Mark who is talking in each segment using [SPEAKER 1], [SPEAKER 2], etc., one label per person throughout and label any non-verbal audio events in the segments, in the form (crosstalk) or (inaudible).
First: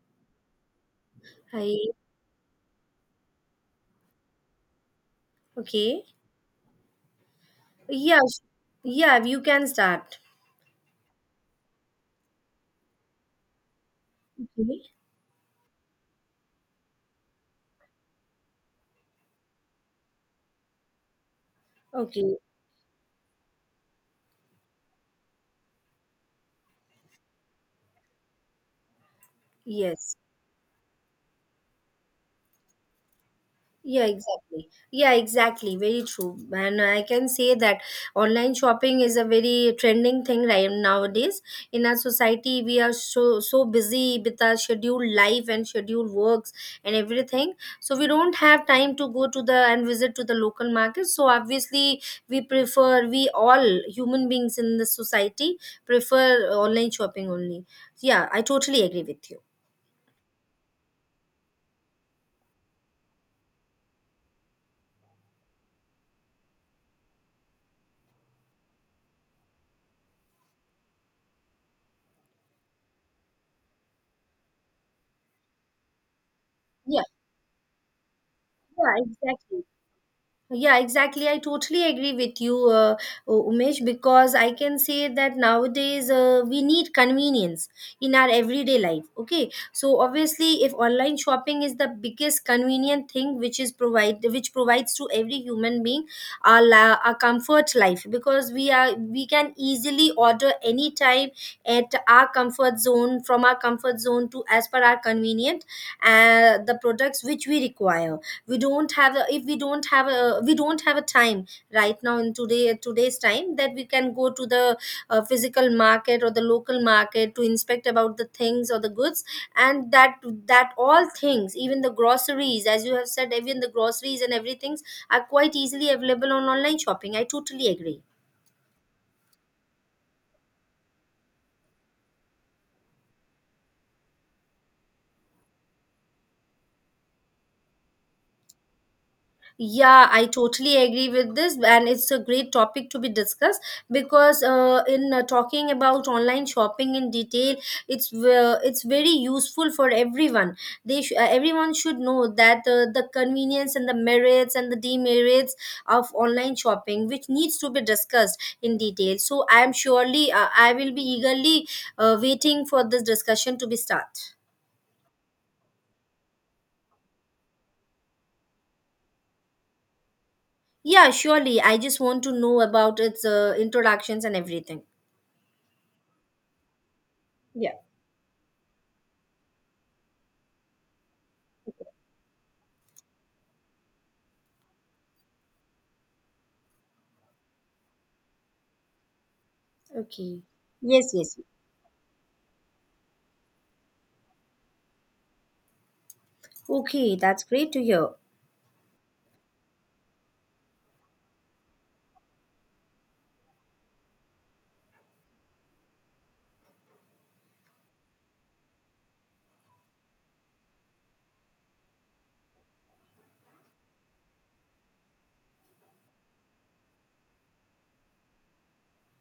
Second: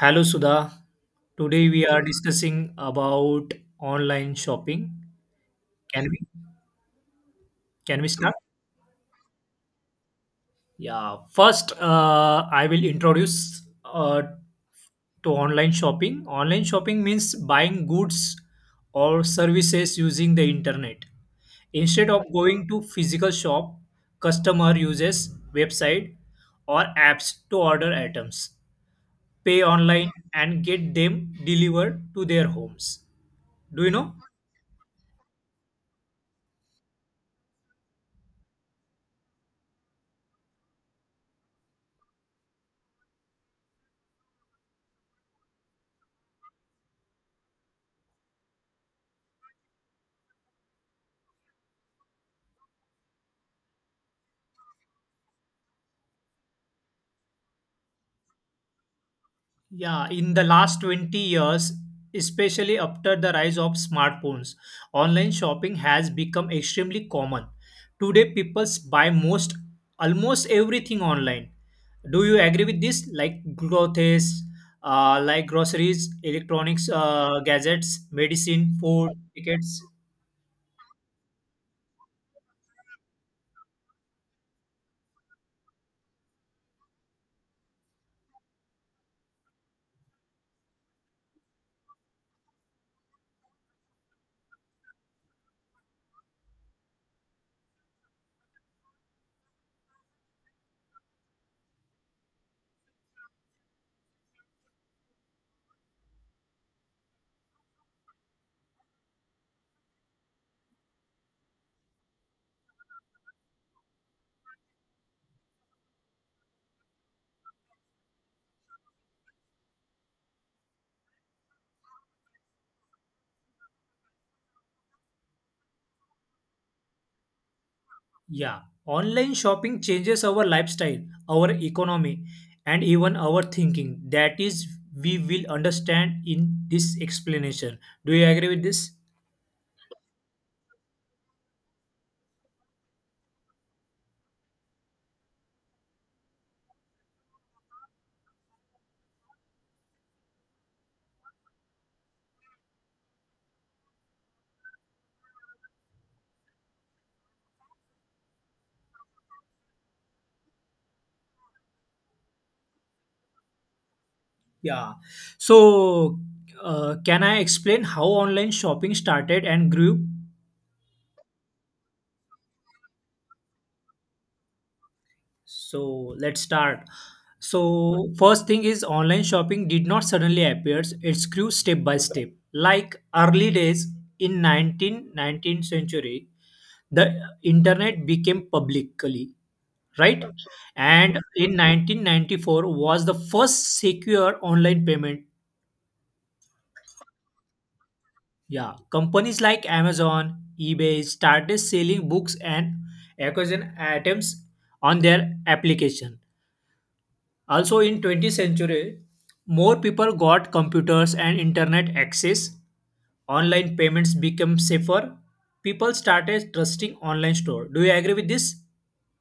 [SPEAKER 1] Hello Sudha. Today
[SPEAKER 2] Hi.
[SPEAKER 1] we are discussing about online shopping.
[SPEAKER 2] Okay.
[SPEAKER 1] Can we can we
[SPEAKER 2] Yeah.
[SPEAKER 1] start?
[SPEAKER 2] Yeah, you can start.
[SPEAKER 1] Yeah. First, I will introduce
[SPEAKER 2] Okay.
[SPEAKER 1] to online shopping. Online shopping means buying goods or services using the internet. Instead of
[SPEAKER 2] Okay.
[SPEAKER 1] going to physical shop, customer uses website or apps to order items, pay online,
[SPEAKER 2] Yes.
[SPEAKER 1] and get them delivered to their homes. Do you
[SPEAKER 2] Yeah,
[SPEAKER 1] know?
[SPEAKER 2] exactly. Yeah, exactly. Very true. And I can say that online shopping is a very trending thing right nowadays. In our society, we are so busy with our scheduled life and scheduled works and everything. So we don't have time to go to the and visit to the local market. So obviously, we all human beings in the society prefer online shopping only. Yeah, I totally agree with you.
[SPEAKER 1] Yeah, in the last 20 years, especially after the rise of smartphones, online shopping has become extremely common. Today, people buy most almost everything online. Do you agree with this? Like clothes, like groceries, electronics,
[SPEAKER 2] Yeah,
[SPEAKER 1] gadgets, medicine,
[SPEAKER 2] yeah,
[SPEAKER 1] food,
[SPEAKER 2] exactly.
[SPEAKER 1] tickets.
[SPEAKER 2] Yeah, exactly. I totally agree with you, Umesh, because I can say that nowadays we need convenience in our everyday life. Okay, so obviously, if online shopping is the biggest convenient thing which provides to every human being our comfort life, because we can easily order anytime at our comfort zone, from our comfort zone, to as per our convenient, the products which we require. We don't have a, if we don't have a, we don't have a time right now in today's time, that we can go to the physical market or the local market to inspect about the things or the goods, and that all things, even the groceries, as you have said, even the groceries and everything are quite easily available on online shopping. I totally agree.
[SPEAKER 1] Yeah, online shopping changes our lifestyle, our economy, and even our thinking. That is, we will understand in this explanation. Do you agree with this?
[SPEAKER 2] Yeah, I totally agree with this, and it's a great topic to be discussed because in talking about online shopping in detail, it's very useful for everyone. Everyone should know that the convenience and the merits and the demerits of online shopping, which needs to be discussed in detail. So I am surely, I will be eagerly waiting for this discussion to be start.
[SPEAKER 1] Yeah. So, can I explain how online shopping started and grew?
[SPEAKER 2] Yeah, surely. I just want to know about its introductions and everything.
[SPEAKER 1] So, let's start.
[SPEAKER 2] Yeah.
[SPEAKER 1] So, first thing is online shopping did not suddenly appear, it grew step by step. Like early days in 19th century, the internet became publicly right,
[SPEAKER 2] Okay. Yes,
[SPEAKER 1] and
[SPEAKER 2] yes.
[SPEAKER 1] in 1994 was the first secure online payment.
[SPEAKER 2] Okay, that's great to hear.
[SPEAKER 1] Yeah, companies like Amazon, eBay started selling books and acquisition items on their application. Also, in 20th century, more people got computers and internet access. Online payments became safer. People started trusting online store. Do you agree with this?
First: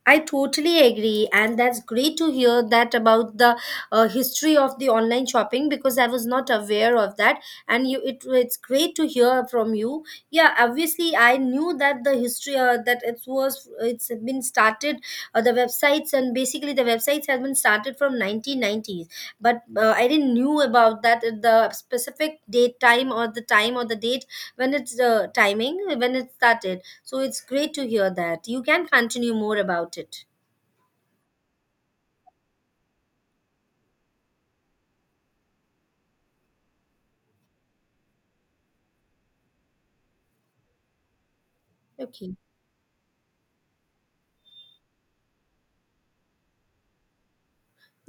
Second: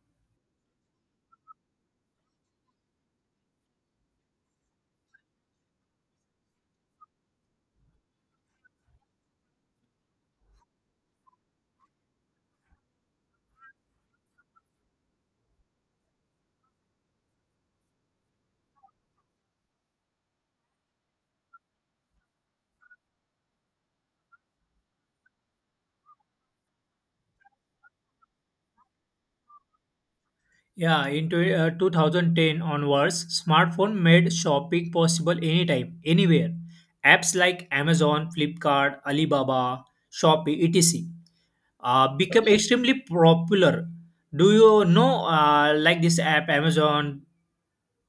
[SPEAKER 2] I totally agree, and that's great to hear that about the history of the online shopping, because I was not aware of that. And you, it, it's great to hear from you. Yeah, obviously, I knew that the history, that it's been started. The websites, and basically the websites have been started from 1990s, but I didn't knew about that, the specific date, time or the date, when it's timing when it started. So it's great to hear that. You can continue more about it.
[SPEAKER 1] Yeah, in 2010 onwards, smartphone made shopping possible anytime, anywhere. Apps like Amazon, Flipkart, Alibaba, Shopee, etc.,
[SPEAKER 2] Okay.
[SPEAKER 1] become extremely popular. Do you know like this app Amazon,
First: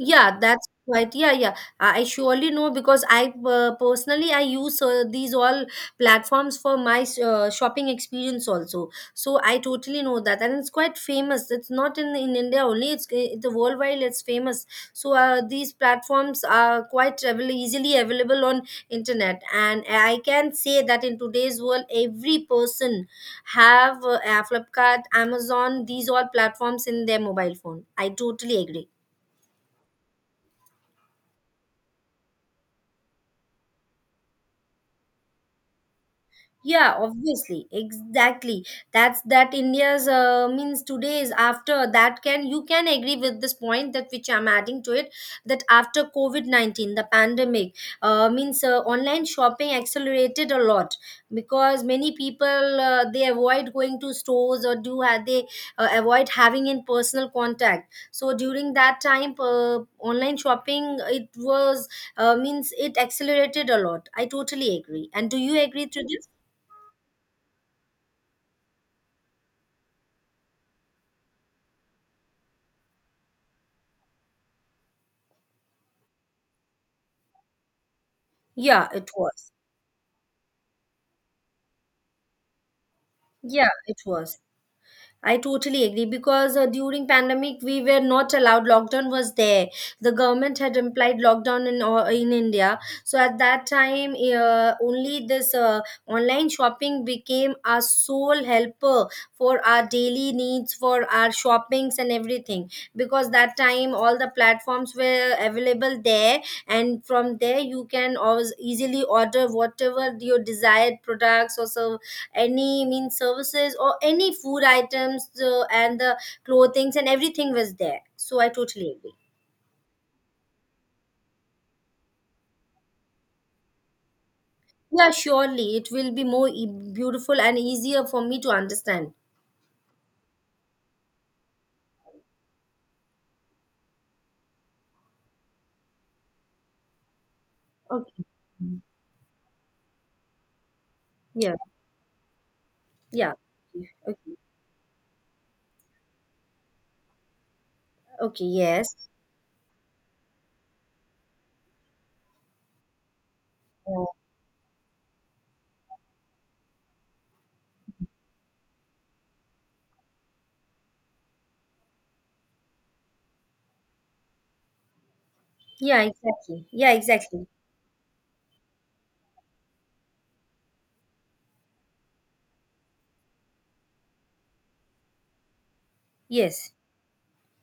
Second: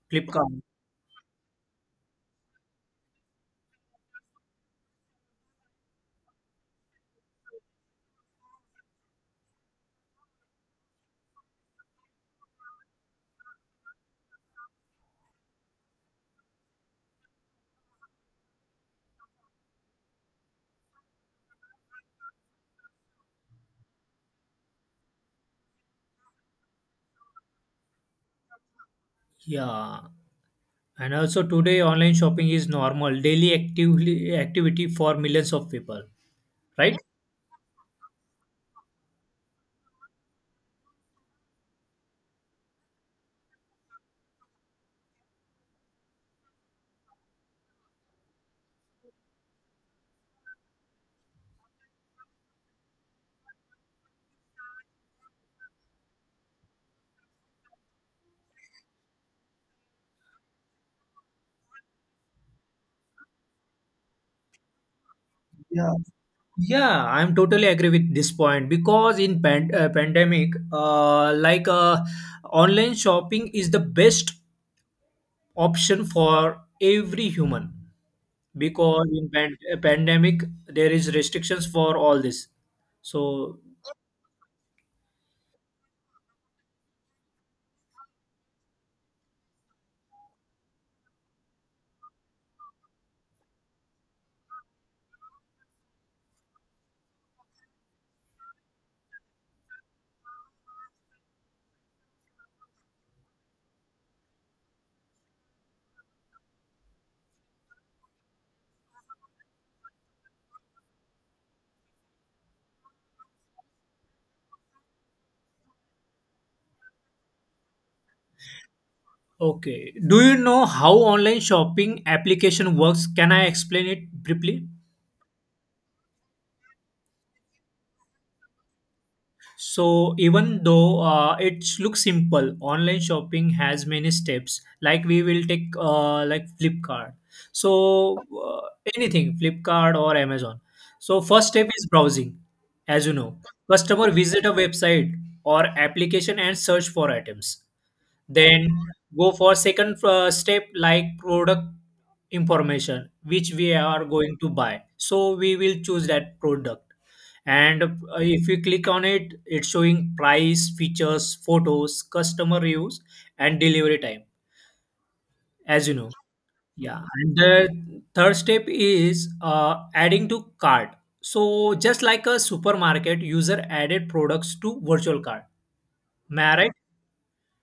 [SPEAKER 2] Yeah,
[SPEAKER 1] Flipkart?
[SPEAKER 2] that's quite. Yeah, yeah. I surely know, because I personally I use, these all platforms for my shopping experience also. So I totally know that, and it's quite famous. It's not in India only; it's, the worldwide. It's famous. So these platforms are quite easily available on internet, and I can say that in today's world, every person have Flipkart, Amazon, these all platforms in their mobile phone. I totally agree.
[SPEAKER 1] Yeah. And also today online shopping is normal daily actively activity for millions of people,
[SPEAKER 2] Yeah,
[SPEAKER 1] right?
[SPEAKER 2] obviously, exactly. That's that India's, means today's. After that, can you can agree with this point that which I'm adding to it, that after COVID COVID-19, the pandemic, means, online shopping accelerated a lot, because many people, they avoid going to stores or do have they, avoid having in personal contact. So during that time, online shopping, it was, means it accelerated a lot. I totally agree. And do you agree
[SPEAKER 1] Yeah.
[SPEAKER 2] to this?
[SPEAKER 1] Yeah, I'm totally agree with this point because in pandemic, like online shopping is the best option for every human,
[SPEAKER 2] Yeah,
[SPEAKER 1] because
[SPEAKER 2] it
[SPEAKER 1] in
[SPEAKER 2] was.
[SPEAKER 1] pandemic there is restrictions for all this. So
[SPEAKER 2] Yeah, it was. I totally agree because during pandemic we were not allowed. Lockdown was there. The government had implied lockdown in, in India. So at that time, only this online shopping became our sole helper for our daily needs, for our shoppings and everything. Because that time all the platforms were available there, and from there you can always easily order whatever your desired products or so, any mean services or any food items, and the clothings and everything was there. So I totally agree.
[SPEAKER 1] okay, do you know how online shopping application works? Can I explain it briefly?
[SPEAKER 2] Yeah, surely. It will be more beautiful and easier for me to understand.
[SPEAKER 1] So even though it looks simple, online shopping has many steps. Like we will take like Flipkart. So
[SPEAKER 2] Okay.
[SPEAKER 1] anything Flipkart or Amazon. So first
[SPEAKER 2] Yeah.
[SPEAKER 1] step is browsing, as you
[SPEAKER 2] Yeah.
[SPEAKER 1] know. Customer
[SPEAKER 2] Okay.
[SPEAKER 1] visit a website or application and search for items,
[SPEAKER 2] Okay.
[SPEAKER 1] then
[SPEAKER 2] Yes.
[SPEAKER 1] go for second step, like product information which we are going to buy, so we will choose that product. And if you click on it, it's showing price, features, photos, customer reviews, and delivery time, as you
[SPEAKER 2] Yeah,
[SPEAKER 1] know.
[SPEAKER 2] exactly. Yeah,
[SPEAKER 1] Yeah, and
[SPEAKER 2] exactly.
[SPEAKER 1] the third step is adding to cart. So just like a supermarket, user added products to virtual cart. Am I right?
[SPEAKER 2] Yes.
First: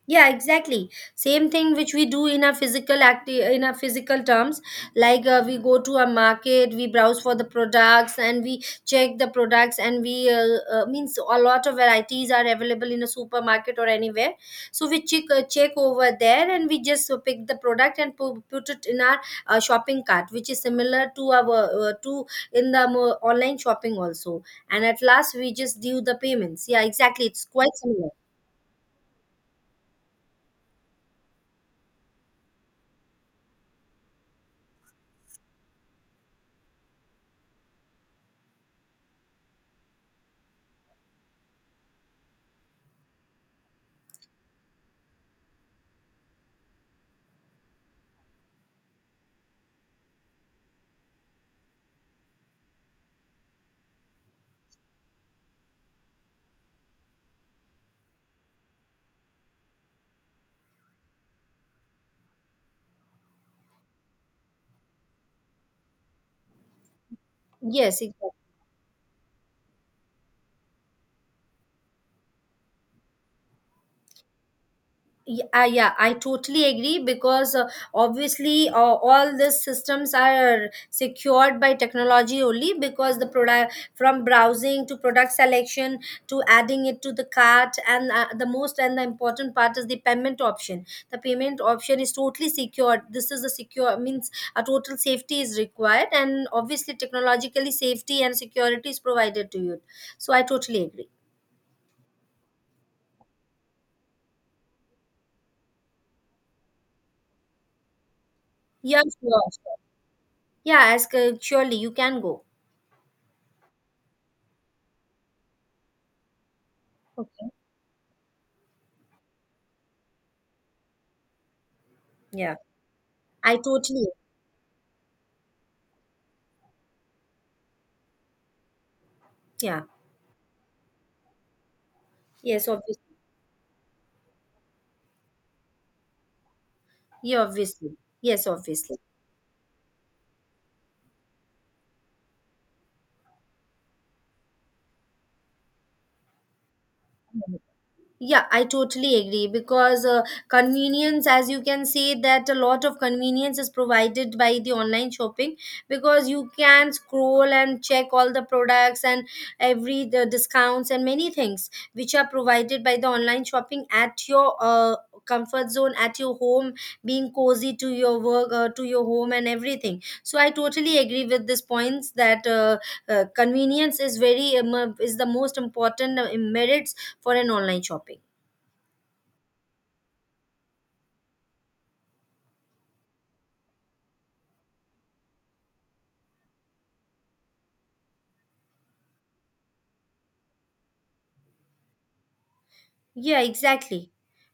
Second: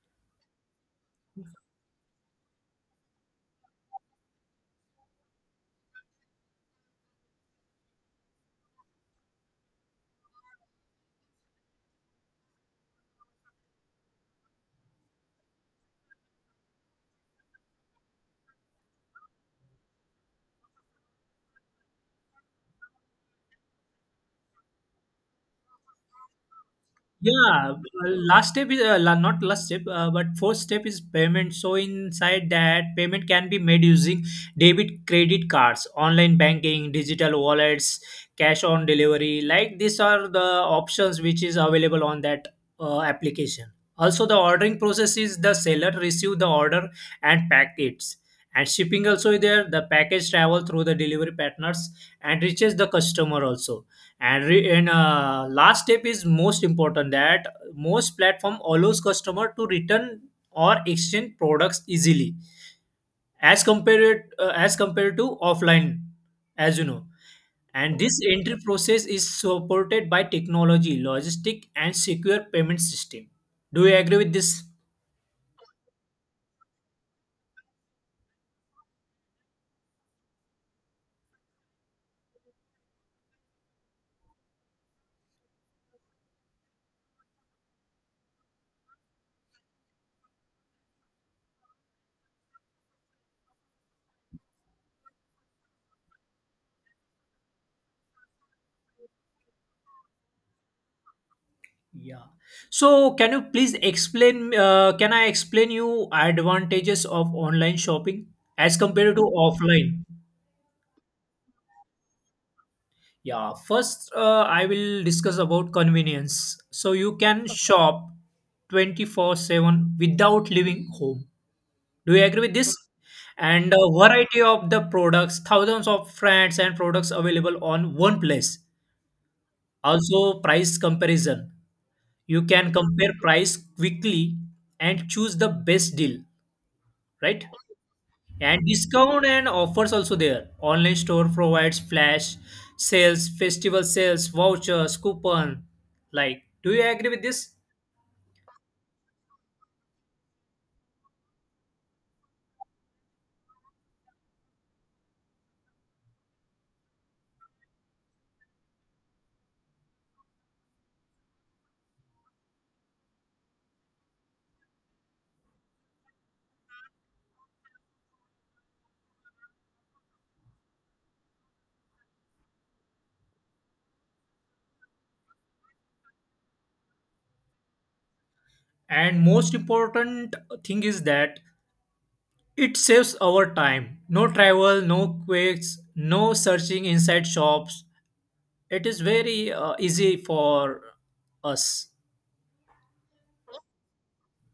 [SPEAKER 2] Yeah, exactly, same thing which we do in our in our physical terms. Like, we go to a market, we browse for the products, and we check the products, and we, means a lot of varieties are available in a supermarket or anywhere. So we check, check over there, and we just, pick the product and put it in our, shopping cart, which is similar to our, to, in the online shopping also. And at last, we just do the payments. Yeah, exactly, it's
[SPEAKER 1] Yeah,
[SPEAKER 2] quite similar.
[SPEAKER 1] last step is not last step, but fourth step is payment. So inside that, payment can be made using debit, credit cards, online banking, digital wallets, cash on delivery. Like these are the options which is available on that application. Also, the ordering process is the seller receive the order and pack it, and shipping also is there. The package travel through the delivery partners and reaches the customer also. And re- and Last step is most important, that most platform allows customer to return or exchange products easily as compared to offline, as you know. And
[SPEAKER 2] Yes,
[SPEAKER 1] this
[SPEAKER 2] exactly.
[SPEAKER 1] entry process is supported by technology, logistic, and secure payment system. Do you agree with this?
[SPEAKER 2] Yeah, yeah, I totally agree, because, obviously, all these systems are secured by technology only, because the product, from browsing to product selection to adding it to the cart, and, the most and the important part is the payment option. The payment option is totally secured. This is a secure, means a total safety is required, and obviously technologically safety and security is provided to you. So I totally agree.
[SPEAKER 1] Yeah. So, can you please explain? Can I explain you advantages of online shopping as
[SPEAKER 2] Yeah,
[SPEAKER 1] compared to
[SPEAKER 2] sure. Sure.
[SPEAKER 1] offline?
[SPEAKER 2] Yeah, as, surely you can go.
[SPEAKER 1] Yeah, first I will discuss about convenience. So you can
[SPEAKER 2] Okay.
[SPEAKER 1] shop 24/7 without leaving home. Do you agree with
[SPEAKER 2] Yeah,
[SPEAKER 1] this?
[SPEAKER 2] I
[SPEAKER 1] And a
[SPEAKER 2] totally.
[SPEAKER 1] variety of the products, thousands of brands and products available on one place.
[SPEAKER 2] Yeah.
[SPEAKER 1] Also, price comparison. You
[SPEAKER 2] Yes,
[SPEAKER 1] can compare
[SPEAKER 2] obviously.
[SPEAKER 1] price quickly and choose the best deal,
[SPEAKER 2] Yeah,
[SPEAKER 1] right?
[SPEAKER 2] obviously. Yes,
[SPEAKER 1] And
[SPEAKER 2] obviously.
[SPEAKER 1] discount and offers also there. Online store provides flash sales, festival sales, vouchers, coupon. Like, do you agree with this?
[SPEAKER 2] Yeah, I totally agree, because, convenience, as you can say, that a lot of convenience is provided by the online shopping, because you can scroll and check all the products, and every the discounts and many things, which are provided by the online shopping at your, comfort zone, at your home, being cozy to your work, to your home, and everything. So I totally agree with this points, that, convenience is very is the most important, merits for an online shopping.
[SPEAKER 1] And most important thing is that it saves our time. No travel, no quakes, no searching inside shops. It is very easy for us.
[SPEAKER 2] Yeah, exactly.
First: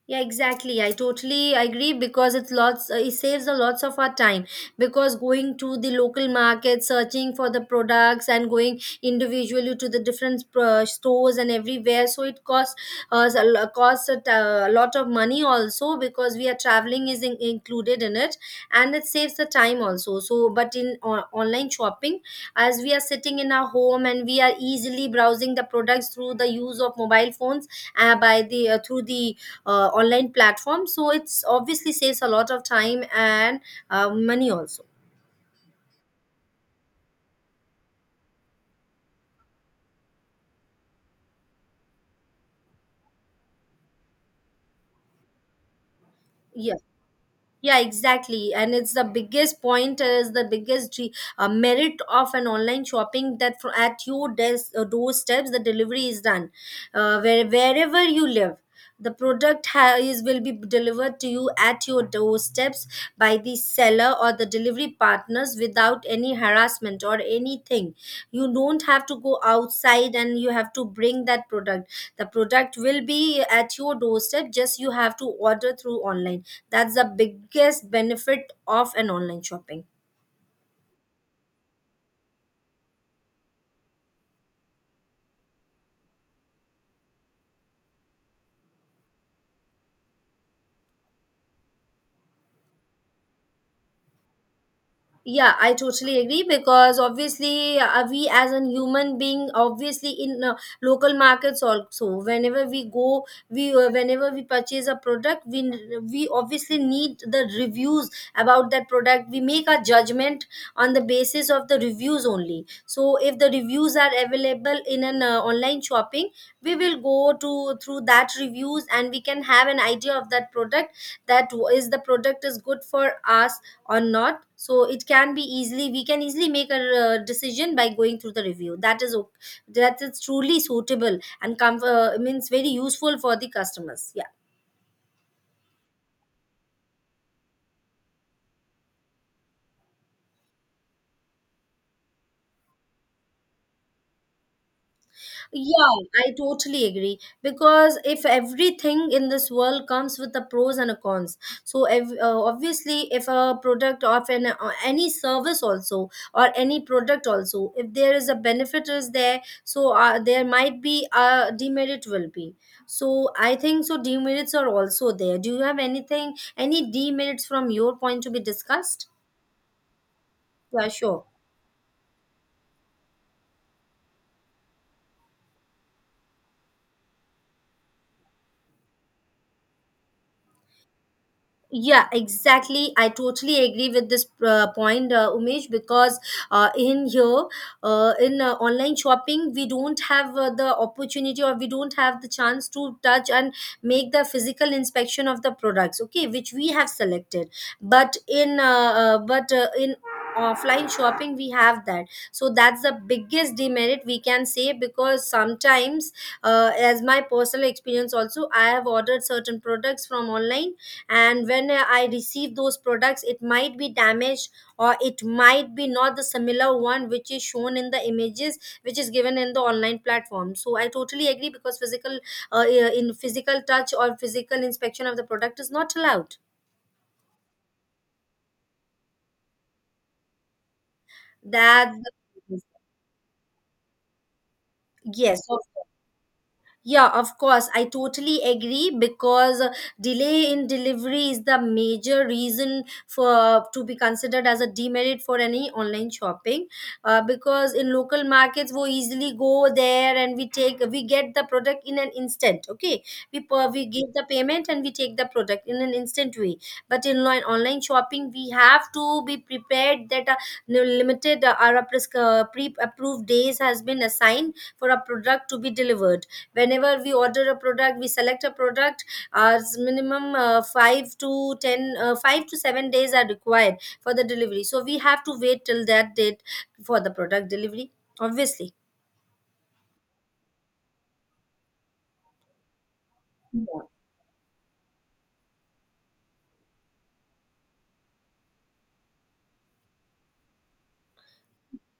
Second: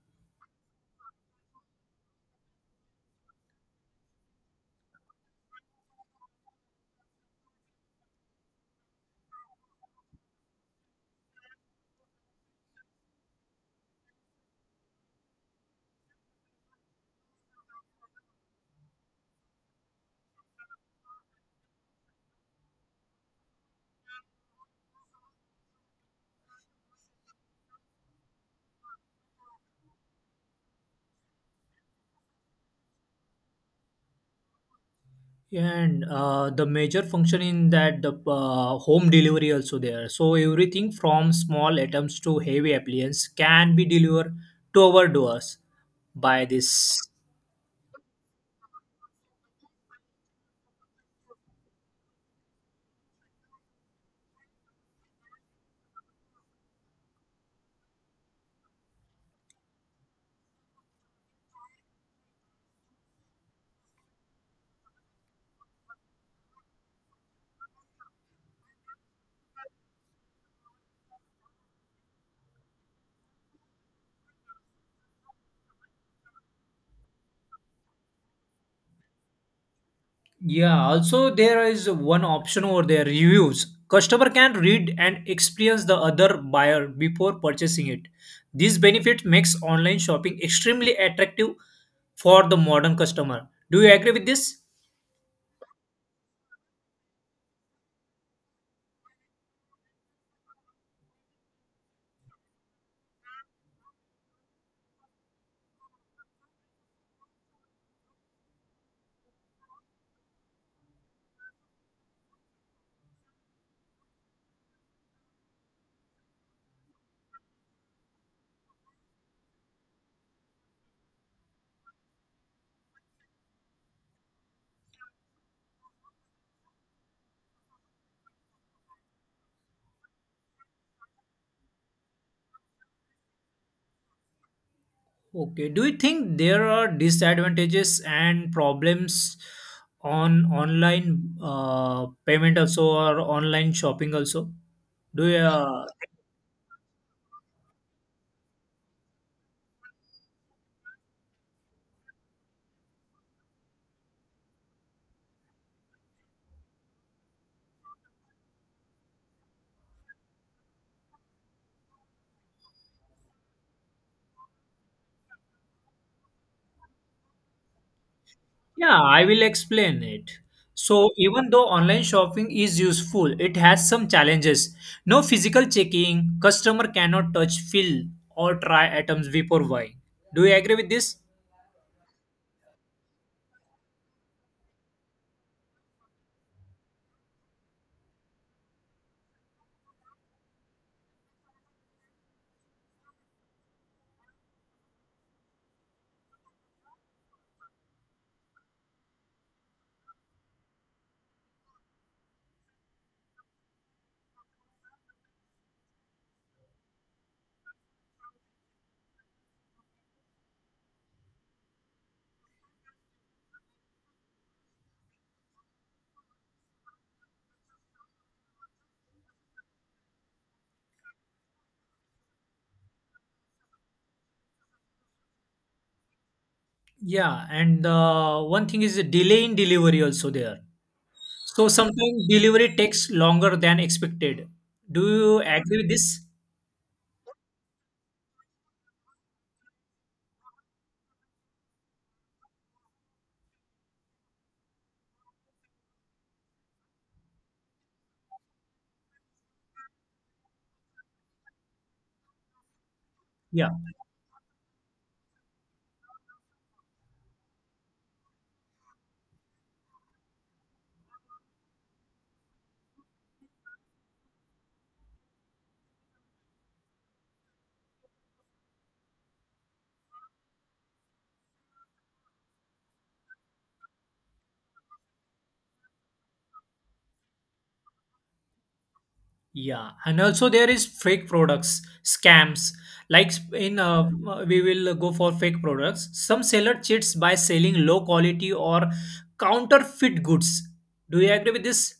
[SPEAKER 2] Yeah, exactly. I totally agree because it's lots. It saves a lots of our time, because going to the local market, searching for the products, and going individually to the different, stores and everywhere. So it costs us a costs a a lot of money also, because we are traveling is included in it, and it saves the time also. So, but in online shopping, as we are sitting in our home and we are easily browsing the products through the use of mobile phones, by the, through the, online platform, so it's obviously saves a lot of time and, money also.
[SPEAKER 1] Yeah, and the major function in that the home delivery also there. So everything from small items to heavy appliance can be delivered to our doors by
[SPEAKER 2] Yeah.
[SPEAKER 1] this.
[SPEAKER 2] Yeah, exactly. And it's the biggest point, is the biggest merit of an online shopping, that at your doorsteps the delivery is done, where, wherever you live, the is will be delivered to you at your doorsteps by the seller or the delivery partners without any harassment or anything. You don't have to go outside and you have to bring that product. The product will be at your doorstep, just you have to order through online. That's the biggest benefit of an online shopping.
[SPEAKER 1] Yeah, also there is one option over there, reviews. Customer can read and experience the other buyer before purchasing it. This benefit makes online shopping extremely attractive for the modern customer. Do you agree with this?
[SPEAKER 2] Yeah, I totally agree, because obviously, we as a human being, obviously, in, local markets also, whenever we go, we, whenever we purchase a product, we obviously need the reviews about that product. We make a judgment on the basis of the reviews only. So if the reviews are available in an, online shopping, we will go to through that reviews, and we can have an idea of that product, that is the product is good for us or not. So it can be easily, we can easily make a, decision by going through the review, that is that is truly suitable and means very useful for the customers. Yeah.
[SPEAKER 1] Okay, do you think there are disadvantages and problems on online payment also or online shopping also? Do you, uh,
[SPEAKER 2] Yeah, I totally agree, because if everything in this world comes with the pros and a cons, so obviously, if a product of an, any service also or any product also, if there is a benefit is there, so, there might be a demerit will be. So I think so demerits are also there. Do you have anything any demerits from your point to be
[SPEAKER 1] yeah,
[SPEAKER 2] discussed?
[SPEAKER 1] I will explain it.
[SPEAKER 2] Yeah,
[SPEAKER 1] So
[SPEAKER 2] sure.
[SPEAKER 1] even though online shopping is useful, it has some challenges. No physical checking, customer cannot touch, feel, or try items before buying. Do you agree with this?
[SPEAKER 2] Yeah, exactly. I totally agree with this, point, Umesh, because, in here, in, online shopping, we don't have, the opportunity, or we don't have the chance to touch and make the physical inspection of the products, okay, which we have selected. But in offline shopping we have that, so that's the biggest demerit we can say, because sometimes as my personal experience also, I have ordered certain products from online, and when I receive those products, it might be damaged or it might be not the similar one which is shown in the images, which is given in the online platform. So I totally agree because physical in physical touch or physical inspection of the product is not allowed.
[SPEAKER 1] Yeah, and one thing is the delay in delivery also there. So
[SPEAKER 2] That
[SPEAKER 1] sometimes delivery takes longer than expected. Do you
[SPEAKER 2] yes of
[SPEAKER 1] agree with this?
[SPEAKER 2] Yeah, of course. I totally agree because delay in delivery is the major reason for to be considered as a demerit for any online shopping. Because in local markets, we easily go there and we get the product in an instant. Okay,
[SPEAKER 1] Yeah.
[SPEAKER 2] we give the payment and we take the product in an instant way. But in online shopping, we have to be prepared that a limited or a pres- pre-approved days has been assigned for a product to be delivered. Whenever we order a product, we select a product, as minimum 5 to 10 5 to 7 days are required for the delivery, so we have to wait till that date for the product delivery, obviously.
[SPEAKER 1] Yeah, and also there is fake products, scams. Like sp- in, uh, we will go for fake products. Some seller cheats by selling low quality or counterfeit goods. Do you agree with this?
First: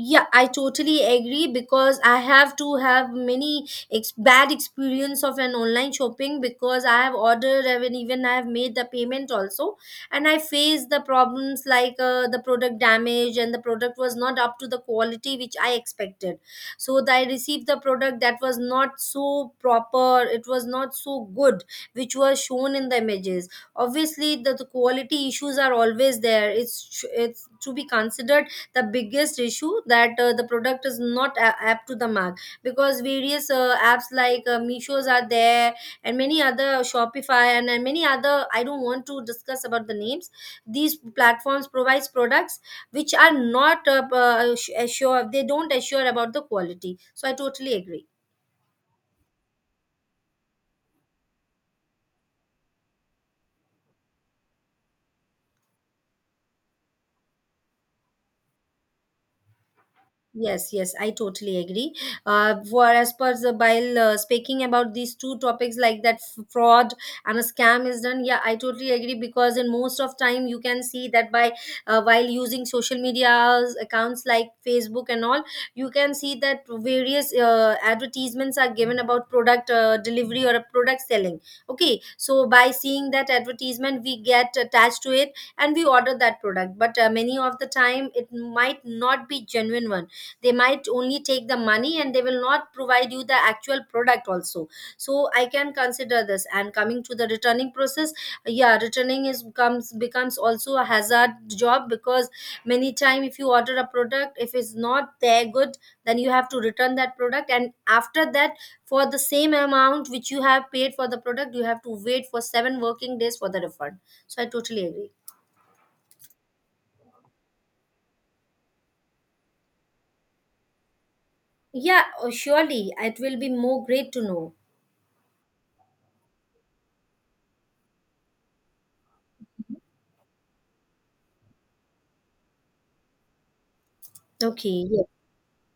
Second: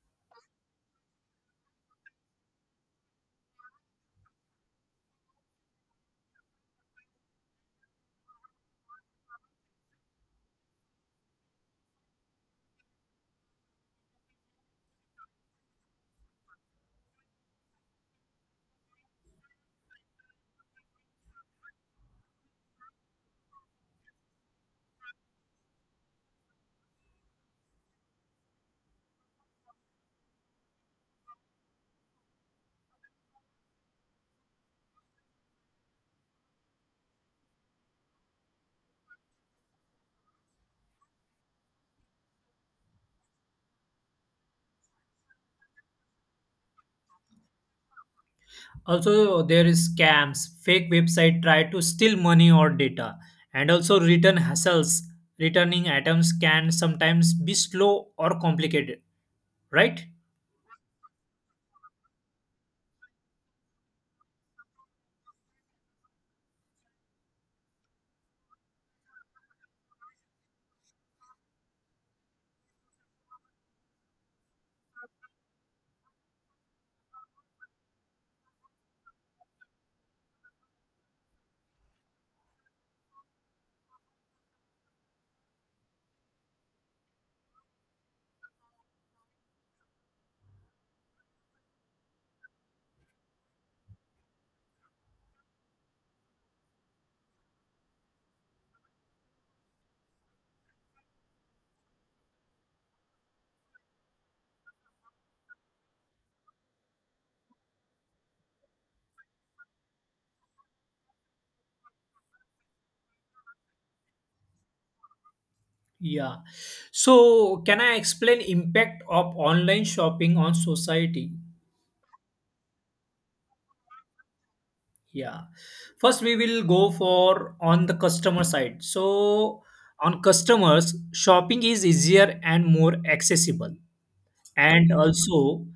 [SPEAKER 2] Yeah, I totally agree because I have to have many bad experience of an online shopping, because I have ordered and even I have made the payment also, and I faced the problems like the product damage, and the product was not up to the quality which I expected. So that I received the product that was not so proper, it was not so good, which was shown in the images. Obviously, the quality issues are always there. It's to be considered the biggest issue that the product is not up to the mark, because various apps like Misho's are there and many other Shopify and many other, I don't want to discuss about the names. These platforms provides products which are not assure they don't assure about the quality. So I totally agree.
[SPEAKER 1] Also, there is scams. Fake website try to steal money or data, and also return hassles. Returning items can sometimes be slow or complicated, right?
[SPEAKER 2] Yes, yes, I totally agree. For as per the while speaking about these two topics like fraud and a scam is done, yeah, I totally agree, because in most of time you can see that by while using social media accounts like Facebook and all, you can see that various advertisements are given about product delivery or a product selling. Okay, so by seeing that advertisement, we get attached to it and we order that product. But many of the time, it might not be genuine one. They might only take the money and they will not provide you the actual product also. So I can consider this. And coming to the returning process, yeah, returning is comes becomes also a hazard job, because many time, if you order a product, if it's not there good, then you have to return that product, and after that, for the same amount which you have paid for the product, you have to wait for 7 working days for the refund. So I totally agree.
[SPEAKER 1] Yeah. So, can I explain impact of online shopping on society?
[SPEAKER 2] Yeah, oh, surely, it will be more great to know.
[SPEAKER 1] Yeah. First, we will go for on the customer side. So, on customers, shopping is easier and more accessible.
[SPEAKER 2] Okay,
[SPEAKER 1] And
[SPEAKER 2] yeah.
[SPEAKER 1] also,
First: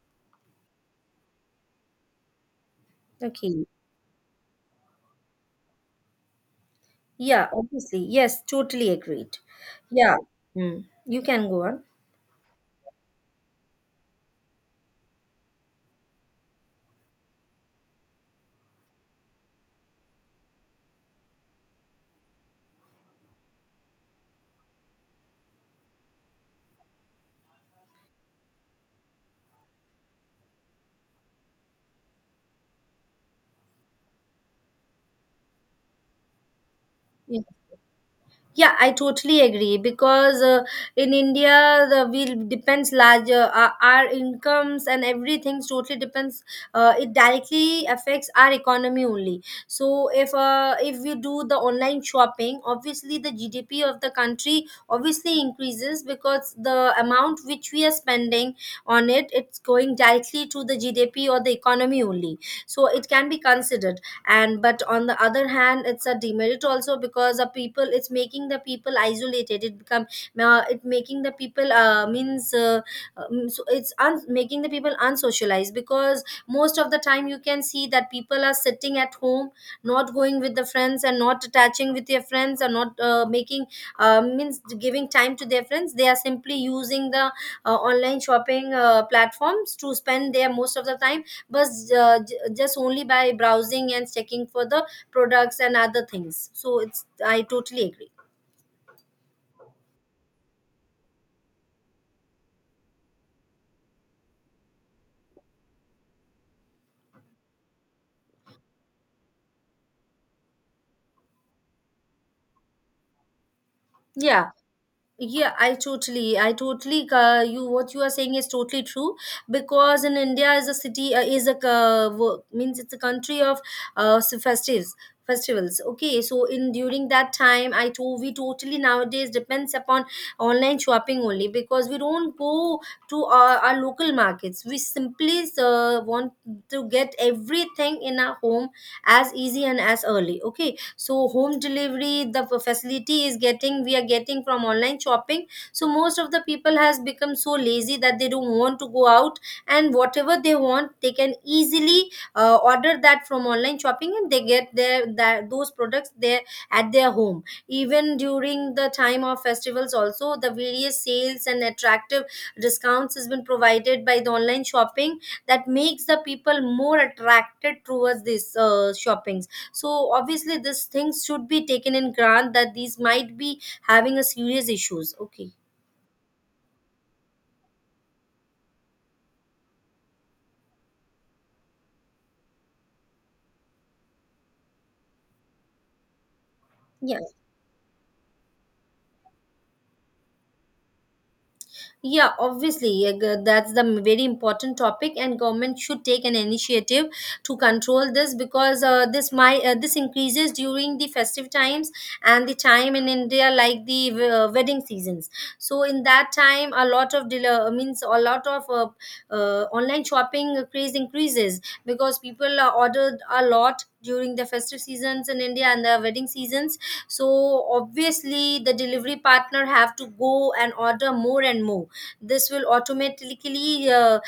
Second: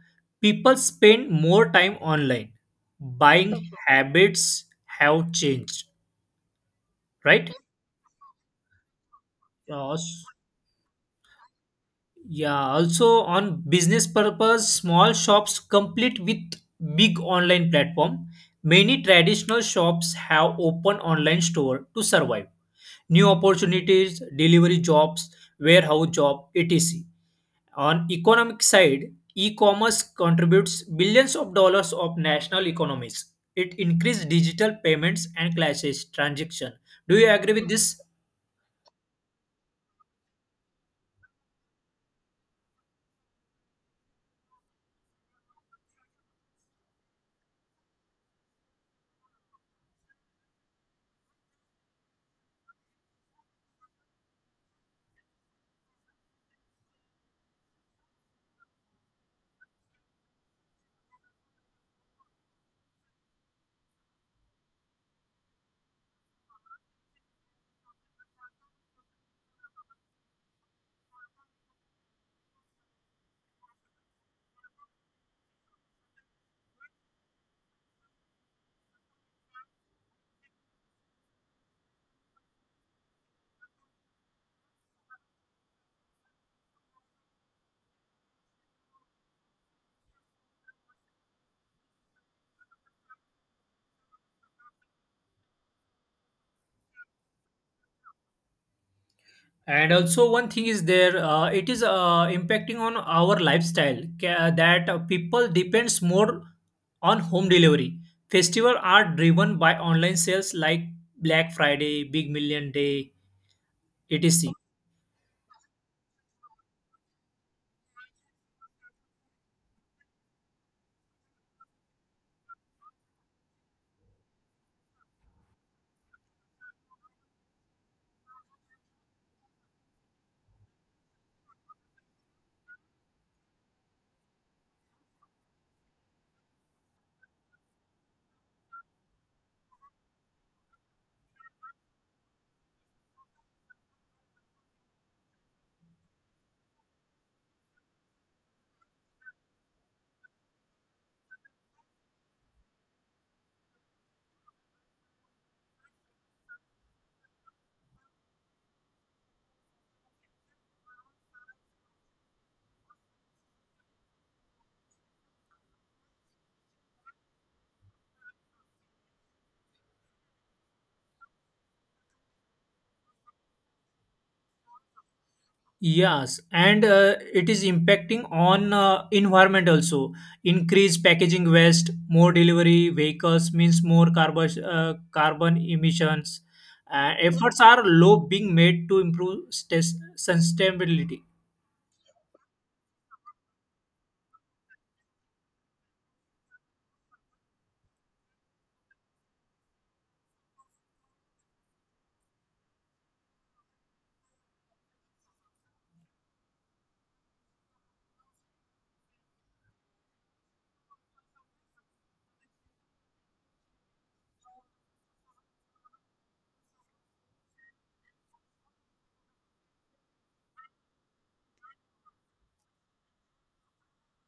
[SPEAKER 1] people spend more time online.
[SPEAKER 2] Okay.
[SPEAKER 1] Buying habits have changed,
[SPEAKER 2] Yeah,
[SPEAKER 1] right?
[SPEAKER 2] obviously. Yes, totally agreed. Yeah.
[SPEAKER 1] Yes.
[SPEAKER 2] Mm. You can go on.
[SPEAKER 1] Yeah, also on business purpose, small shops complete with big online platform. Many traditional shops have open online store to survive. New opportunities, delivery jobs, warehouse job, etc. On economic side, e-commerce contributes billions of dollars of national economies. It increased digital payments and clashes transaction. Do you agree with this?
[SPEAKER 2] Yeah, I totally agree, because in India, the we depends larger, our incomes and everything totally depends. It directly affects our economy only. So if we do the online shopping, obviously the GDP of the country obviously increases, because the amount which we are spending on it, it's going directly to the GDP or the economy only. So it can be considered. And but on the other hand, it's a demerit also, because the people, it's making the people isolated. It become it making the people means so it's un- Making the people unsocialized, because most of the time you can see that people are sitting at home, not going with the friends and not attaching with their friends, and not making means giving time to their friends. They are simply using the online shopping platforms to spend their most of the time, but just only by browsing and checking for the products and other things. So it's, I totally agree.
[SPEAKER 1] And also, one thing is there, it is impacting on our lifestyle, that people depends more on home delivery. Festival are driven by online sales like Black Friday, Big Million Day, etc.
[SPEAKER 2] Yeah. Yeah, I totally you, what you are saying is totally true, because in india is a city is a wo- means it's a country of s- festives festivals. Okay, so in during that time, I to we totally nowadays depends upon online shopping only, because we don't go to our local markets. We simply want to get everything in our home, as easy and as early. Okay, so home delivery, the facility is getting, we are getting from online shopping. So most of the people has become so lazy that they don't want to go out, and whatever they want, they can easily order that from online shopping, and they get their that those products there at their home. Even during the time of festivals also, the various sales and attractive discounts has been provided by the online shopping, that makes the people more attracted towards this shopping. So obviously these things should be taken in grant, that these might be having a serious issues. Okay.
[SPEAKER 1] Yes, and it is impacting on environment also. Increased packaging waste, more delivery vehicles means more carbon emissions.
[SPEAKER 2] Yeah.
[SPEAKER 1] Efforts are low being made to improve sustainability.
[SPEAKER 2] Yeah, obviously, that's the very important topic, and government should take an initiative to control this, because this increases during the festive times and the time in India, like the wedding seasons. So in that time, a lot of online shopping craze increases, because people are ordered a lot during the festive seasons in India and the wedding seasons. So obviously, the delivery partner have to go and order more and more. This will automatically l-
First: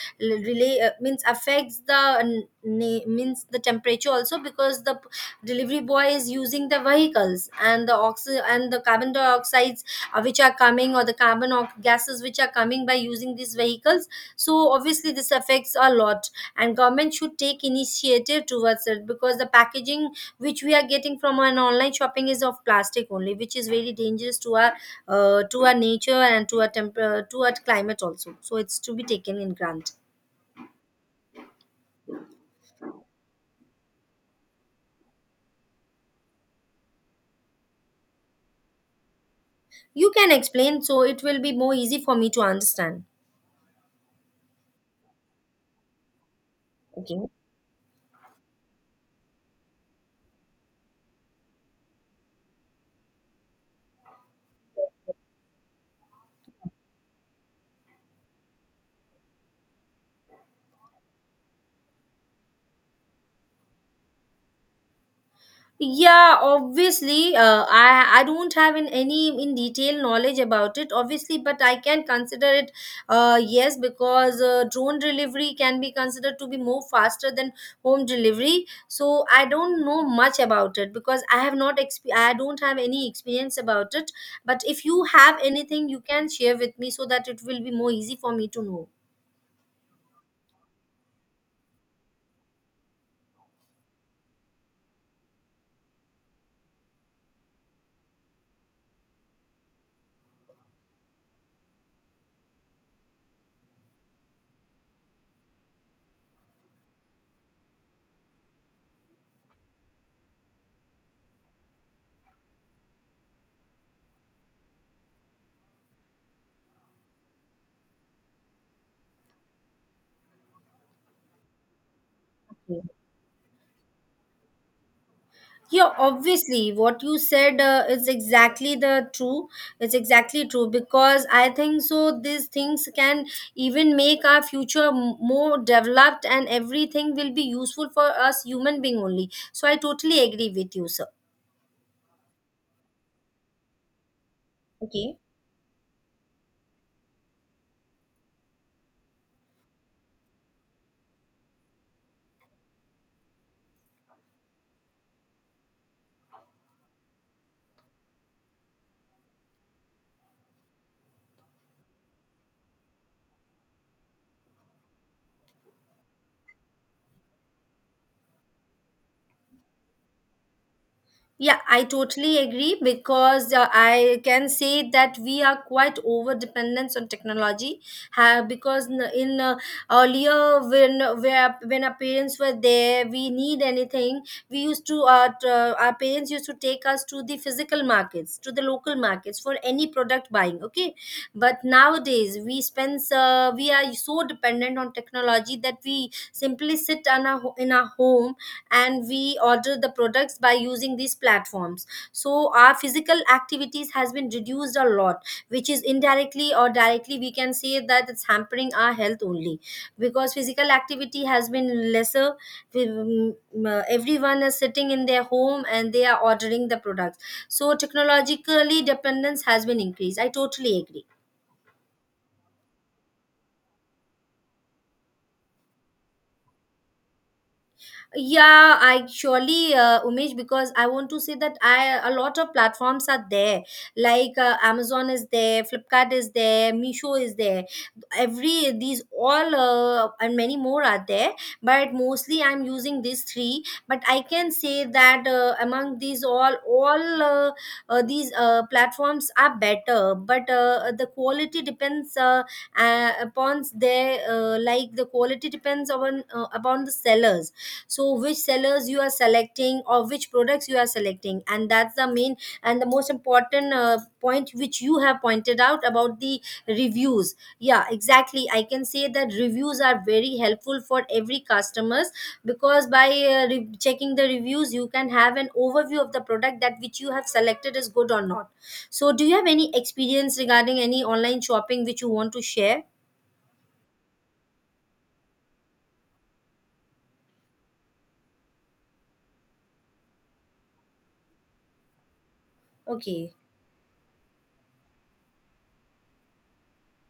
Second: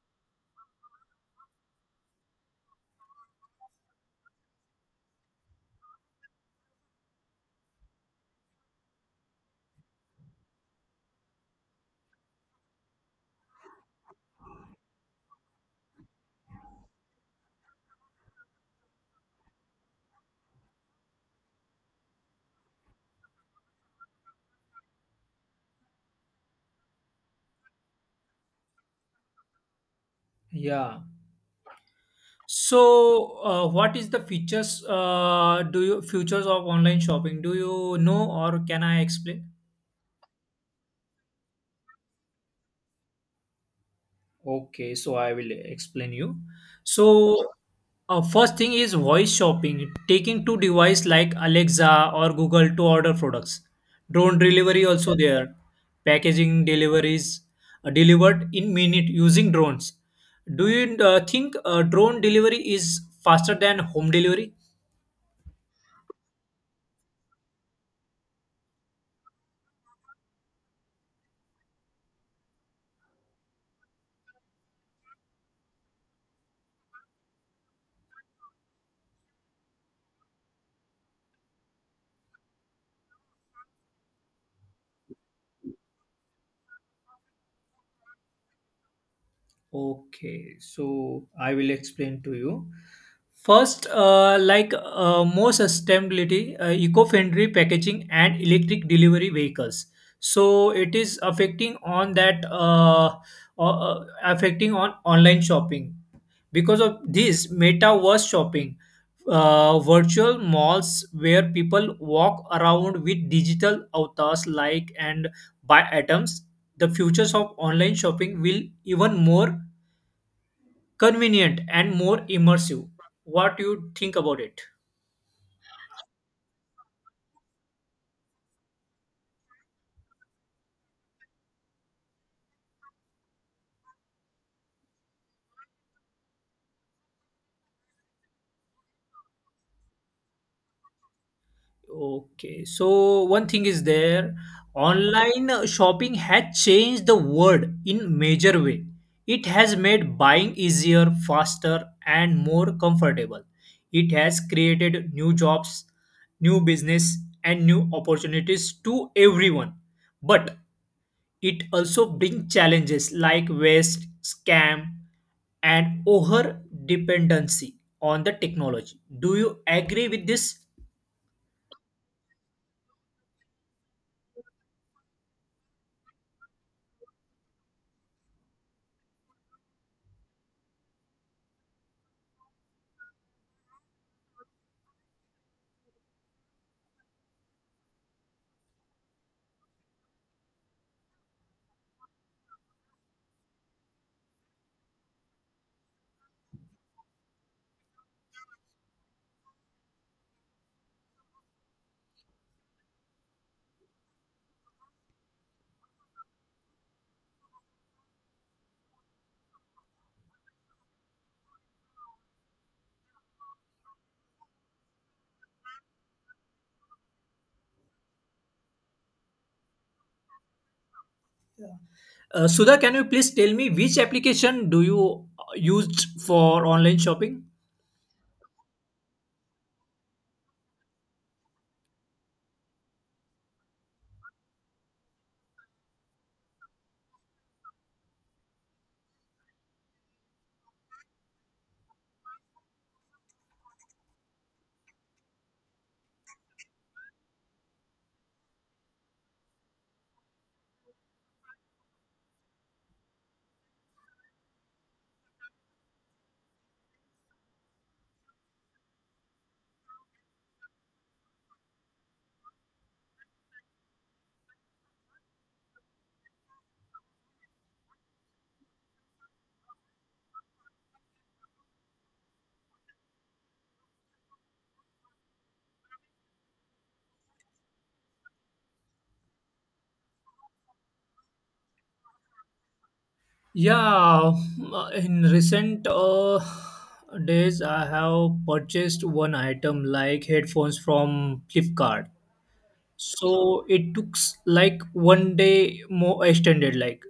[SPEAKER 2] relay means affects the means the temperature also, because delivery boy is using the vehicles, and the carbon dioxides which are coming, or the gases which are coming by using these vehicles. So obviously this affects a lot, and government should take initiative towards it, because the packaging which we are getting from an online shopping is of plastic only, which is very dangerous to our nature and to our to our climate also. So it's to be taken in grant.
[SPEAKER 1] Yeah. So, what is the features? Do you futures of online shopping? Do you know, or can I explain?
[SPEAKER 2] You can explain, so it will be more easy for me to understand.
[SPEAKER 1] Okay, so I will explain you.
[SPEAKER 2] Okay.
[SPEAKER 1] So, first thing is voice shopping, taking two device like Alexa or Google to order products. Drone delivery also there. Packaging deliveries delivered in minute using drones. Do you think drone delivery is faster than home delivery?
[SPEAKER 2] Yeah, obviously, I don't have in any in detail knowledge about it, obviously, but I can consider it, yes, because drone delivery can be considered to be more faster than home delivery. So I don't know much about it, because I don't have any experience about it. But if you have anything, you can share with me, so that it will be more easy for me to know.
[SPEAKER 1] Okay, so I will explain to you. First, like more sustainability, eco-friendly packaging and electric delivery vehicles. So it is affecting on online shopping. Because of this, metaverse shopping, virtual malls where people walk around with digital avatars like and buy items. The futures of online shopping will even more convenient and more immersive. What you think about it?
[SPEAKER 2] Yeah, obviously, what you said is exactly the true. It's exactly true, because I think so these things can even make our future more developed, and everything will be useful for us human being only. So I totally agree with you, sir.
[SPEAKER 1] Okay, so one thing is there,
[SPEAKER 2] Okay.
[SPEAKER 1] online shopping has changed the world in major way. It has made buying easier, faster, and more comfortable. It has created new jobs, new business, and new opportunities to everyone. But it also brings challenges like waste, scam, and over dependency on the technology. Do you agree with this?
[SPEAKER 2] Yeah, I totally agree, because I can say that we are quite over dependence on technology. Ha, because n- in earlier, when our parents were there, we need anything. We used to our parents used to take us to the physical markets, to the local markets for any product buying. Okay, but nowadays we are so dependent on technology that we simply sit on our in our home, and we order the products by using these platforms. So our physical activities has been reduced a lot, which is indirectly or directly we can say that it's hampering our health only, because physical activity has been lesser. We- mm, Everyone is sitting in their home and they are ordering the products, so technologically dependence has been increased. I totally agree.
[SPEAKER 1] Sudha, can you please tell me which application do you used for online shopping?
[SPEAKER 2] Yeah, I surely, Umesh, because I want to say that I a lot of platforms are there. Like Amazon is there, Flipkart is there, Meesho is there. Every these all and many more are there. But mostly I'm using these three. But I can say that among these all these platforms are better. But the quality depends upon their like the quality depends upon upon the sellers. So which sellers you are selecting, or which products you are selecting, and that's the main and the most important point which you have pointed out, about the reviews. Yeah, exactly, I can say that reviews are very helpful for every customers, because by checking the reviews, you can have an overview of the product, that which you have selected is good or not. So do you have any experience regarding any online shopping which you want to share?
[SPEAKER 1] Yeah, in recent days, I have purchased one item like headphones from Flipkart.
[SPEAKER 2] Okay.
[SPEAKER 1] So it took like one day more extended. Like,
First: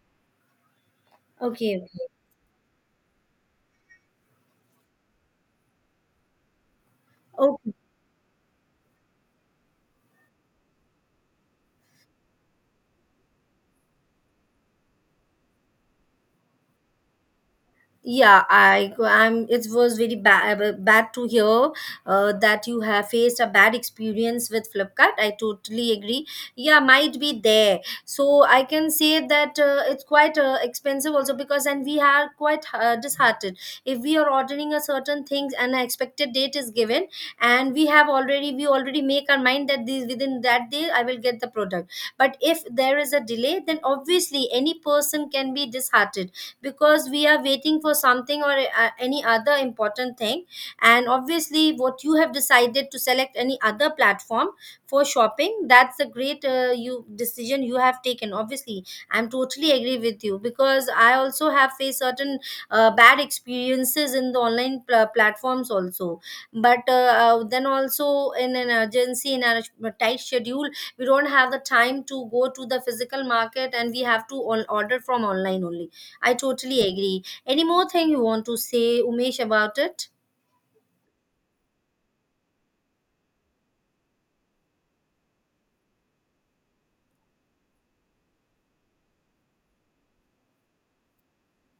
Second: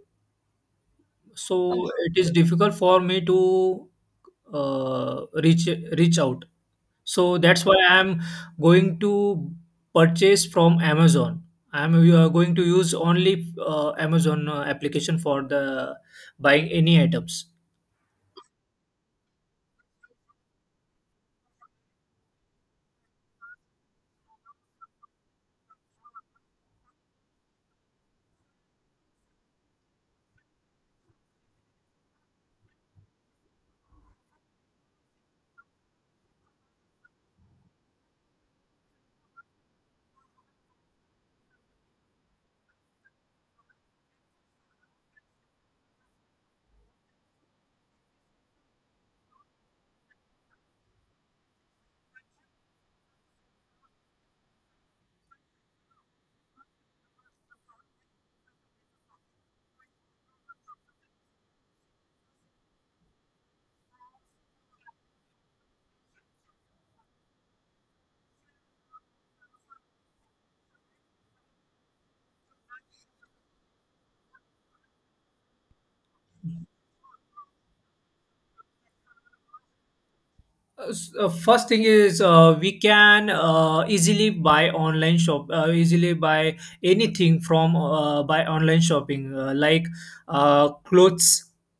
[SPEAKER 2] Okay.
[SPEAKER 1] so it is difficult for me to uh, reach reach out, so that's
[SPEAKER 2] Okay.
[SPEAKER 1] why I am going to purchase from Amazon. I am going to use only Amazon application for the buying any items.
[SPEAKER 2] Yeah, I go- I'm it was very bad to hear that you have faced a bad experience with Flipkart. I totally agree. Yeah, might be there. So I can say that it's quite expensive also, because, and we are quite disheartened, if we are ordering a certain things and an expected date is given, and we already make our mind that this within that day I will get the product. But if there is a delay, then obviously any person can be disheartened, because we are waiting for something, or any other important thing. And obviously what you have decided, to select any other platform for shopping, that's a great you decision you have taken, obviously. I'm totally agree with you, because I also have faced certain bad experiences in the online platforms also. But then also in an urgency, in a tight schedule, we don't have the time to go to the physical market, and we have to order from online only. I totally agree. Any more thing you want to say, Umesh, about it?
[SPEAKER 1] First thing is we can easily buy anything from by online shopping, like clothes,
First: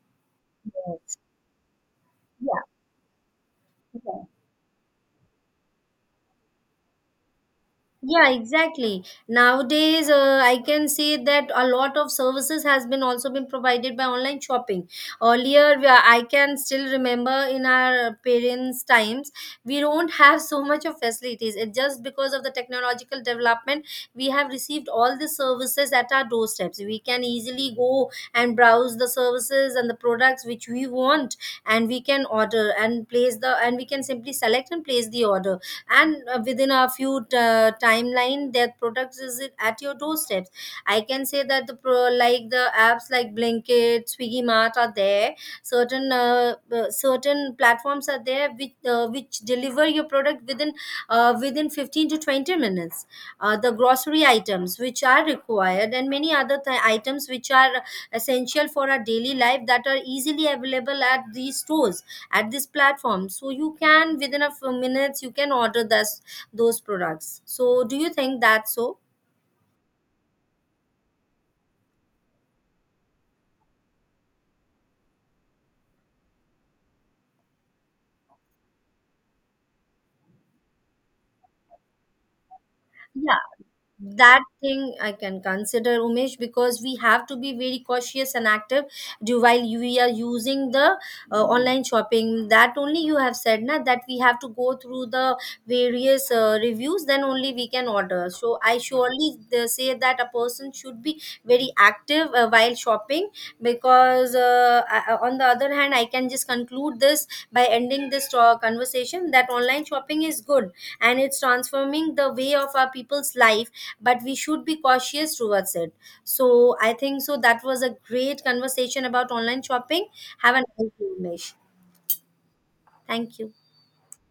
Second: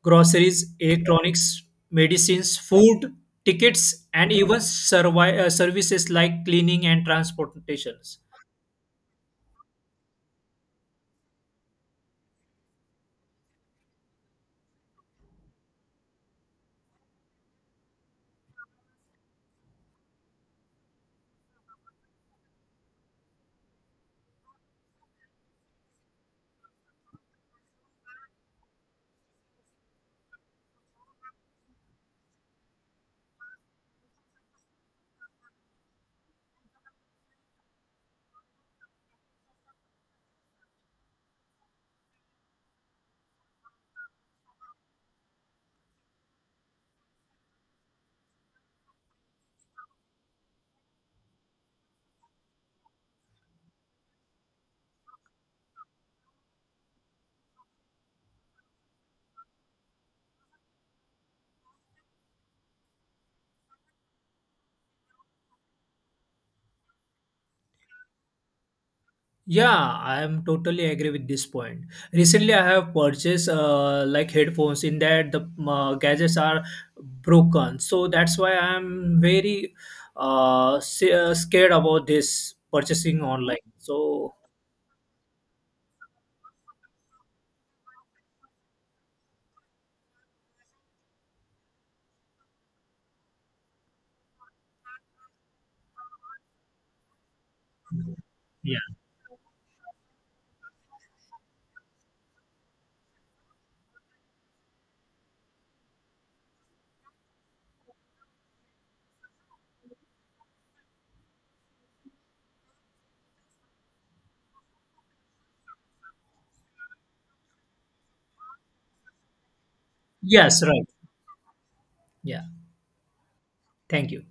[SPEAKER 1] groceries,
[SPEAKER 2] Yes.
[SPEAKER 1] electronics, medicines,
[SPEAKER 2] Yeah.
[SPEAKER 1] food, tickets,
[SPEAKER 2] Yeah.
[SPEAKER 1] and even services like cleaning and transportations.
[SPEAKER 2] Yeah, exactly, nowadays I can say that a lot of services has been also been provided by online shopping. Earlier I can still remember, in our parents times, we don't (laughs) have so much of facilities. It just because of the technological development, we have received all the services at our doorsteps. We can easily go and browse the services and the products which we want, and we can order and place the and we can simply select and place the order. And within a few timeline, their products is it at your doorsteps. I can say that like the apps like Blinkit, Swiggy Mart are there. Certain certain platforms are there which deliver your product within within 15 to 20 minutes. The grocery items which are required, and many other items which are essential for our daily life, that are easily available at these stores, at this platform. So you can, within a few minutes, you can order this those products. So do you think that's so?
[SPEAKER 1] Yeah, I am totally agree with this point. Recently, I have purchased like headphones in that the gadgets are broken, so that's why I am very scared about this purchasing online. So
[SPEAKER 2] That thing I can consider, Umesh, because we have to be very cautious and active, while we are using the online shopping. That only you have said, na, that we have to go through the various reviews, then only we can order. So I
[SPEAKER 1] yeah.
[SPEAKER 2] surely say that a person should be very active while shopping. Because on the other hand, I can just conclude this by ending this conversation that online shopping is good, and it's transforming the way of our people's life, but we should be cautious towards it. So I think so, that was a great conversation about online shopping. Have a
[SPEAKER 1] Yes, right.
[SPEAKER 2] nice day, Umesh.
[SPEAKER 1] Yeah,
[SPEAKER 2] Thank you.
[SPEAKER 1] thank you.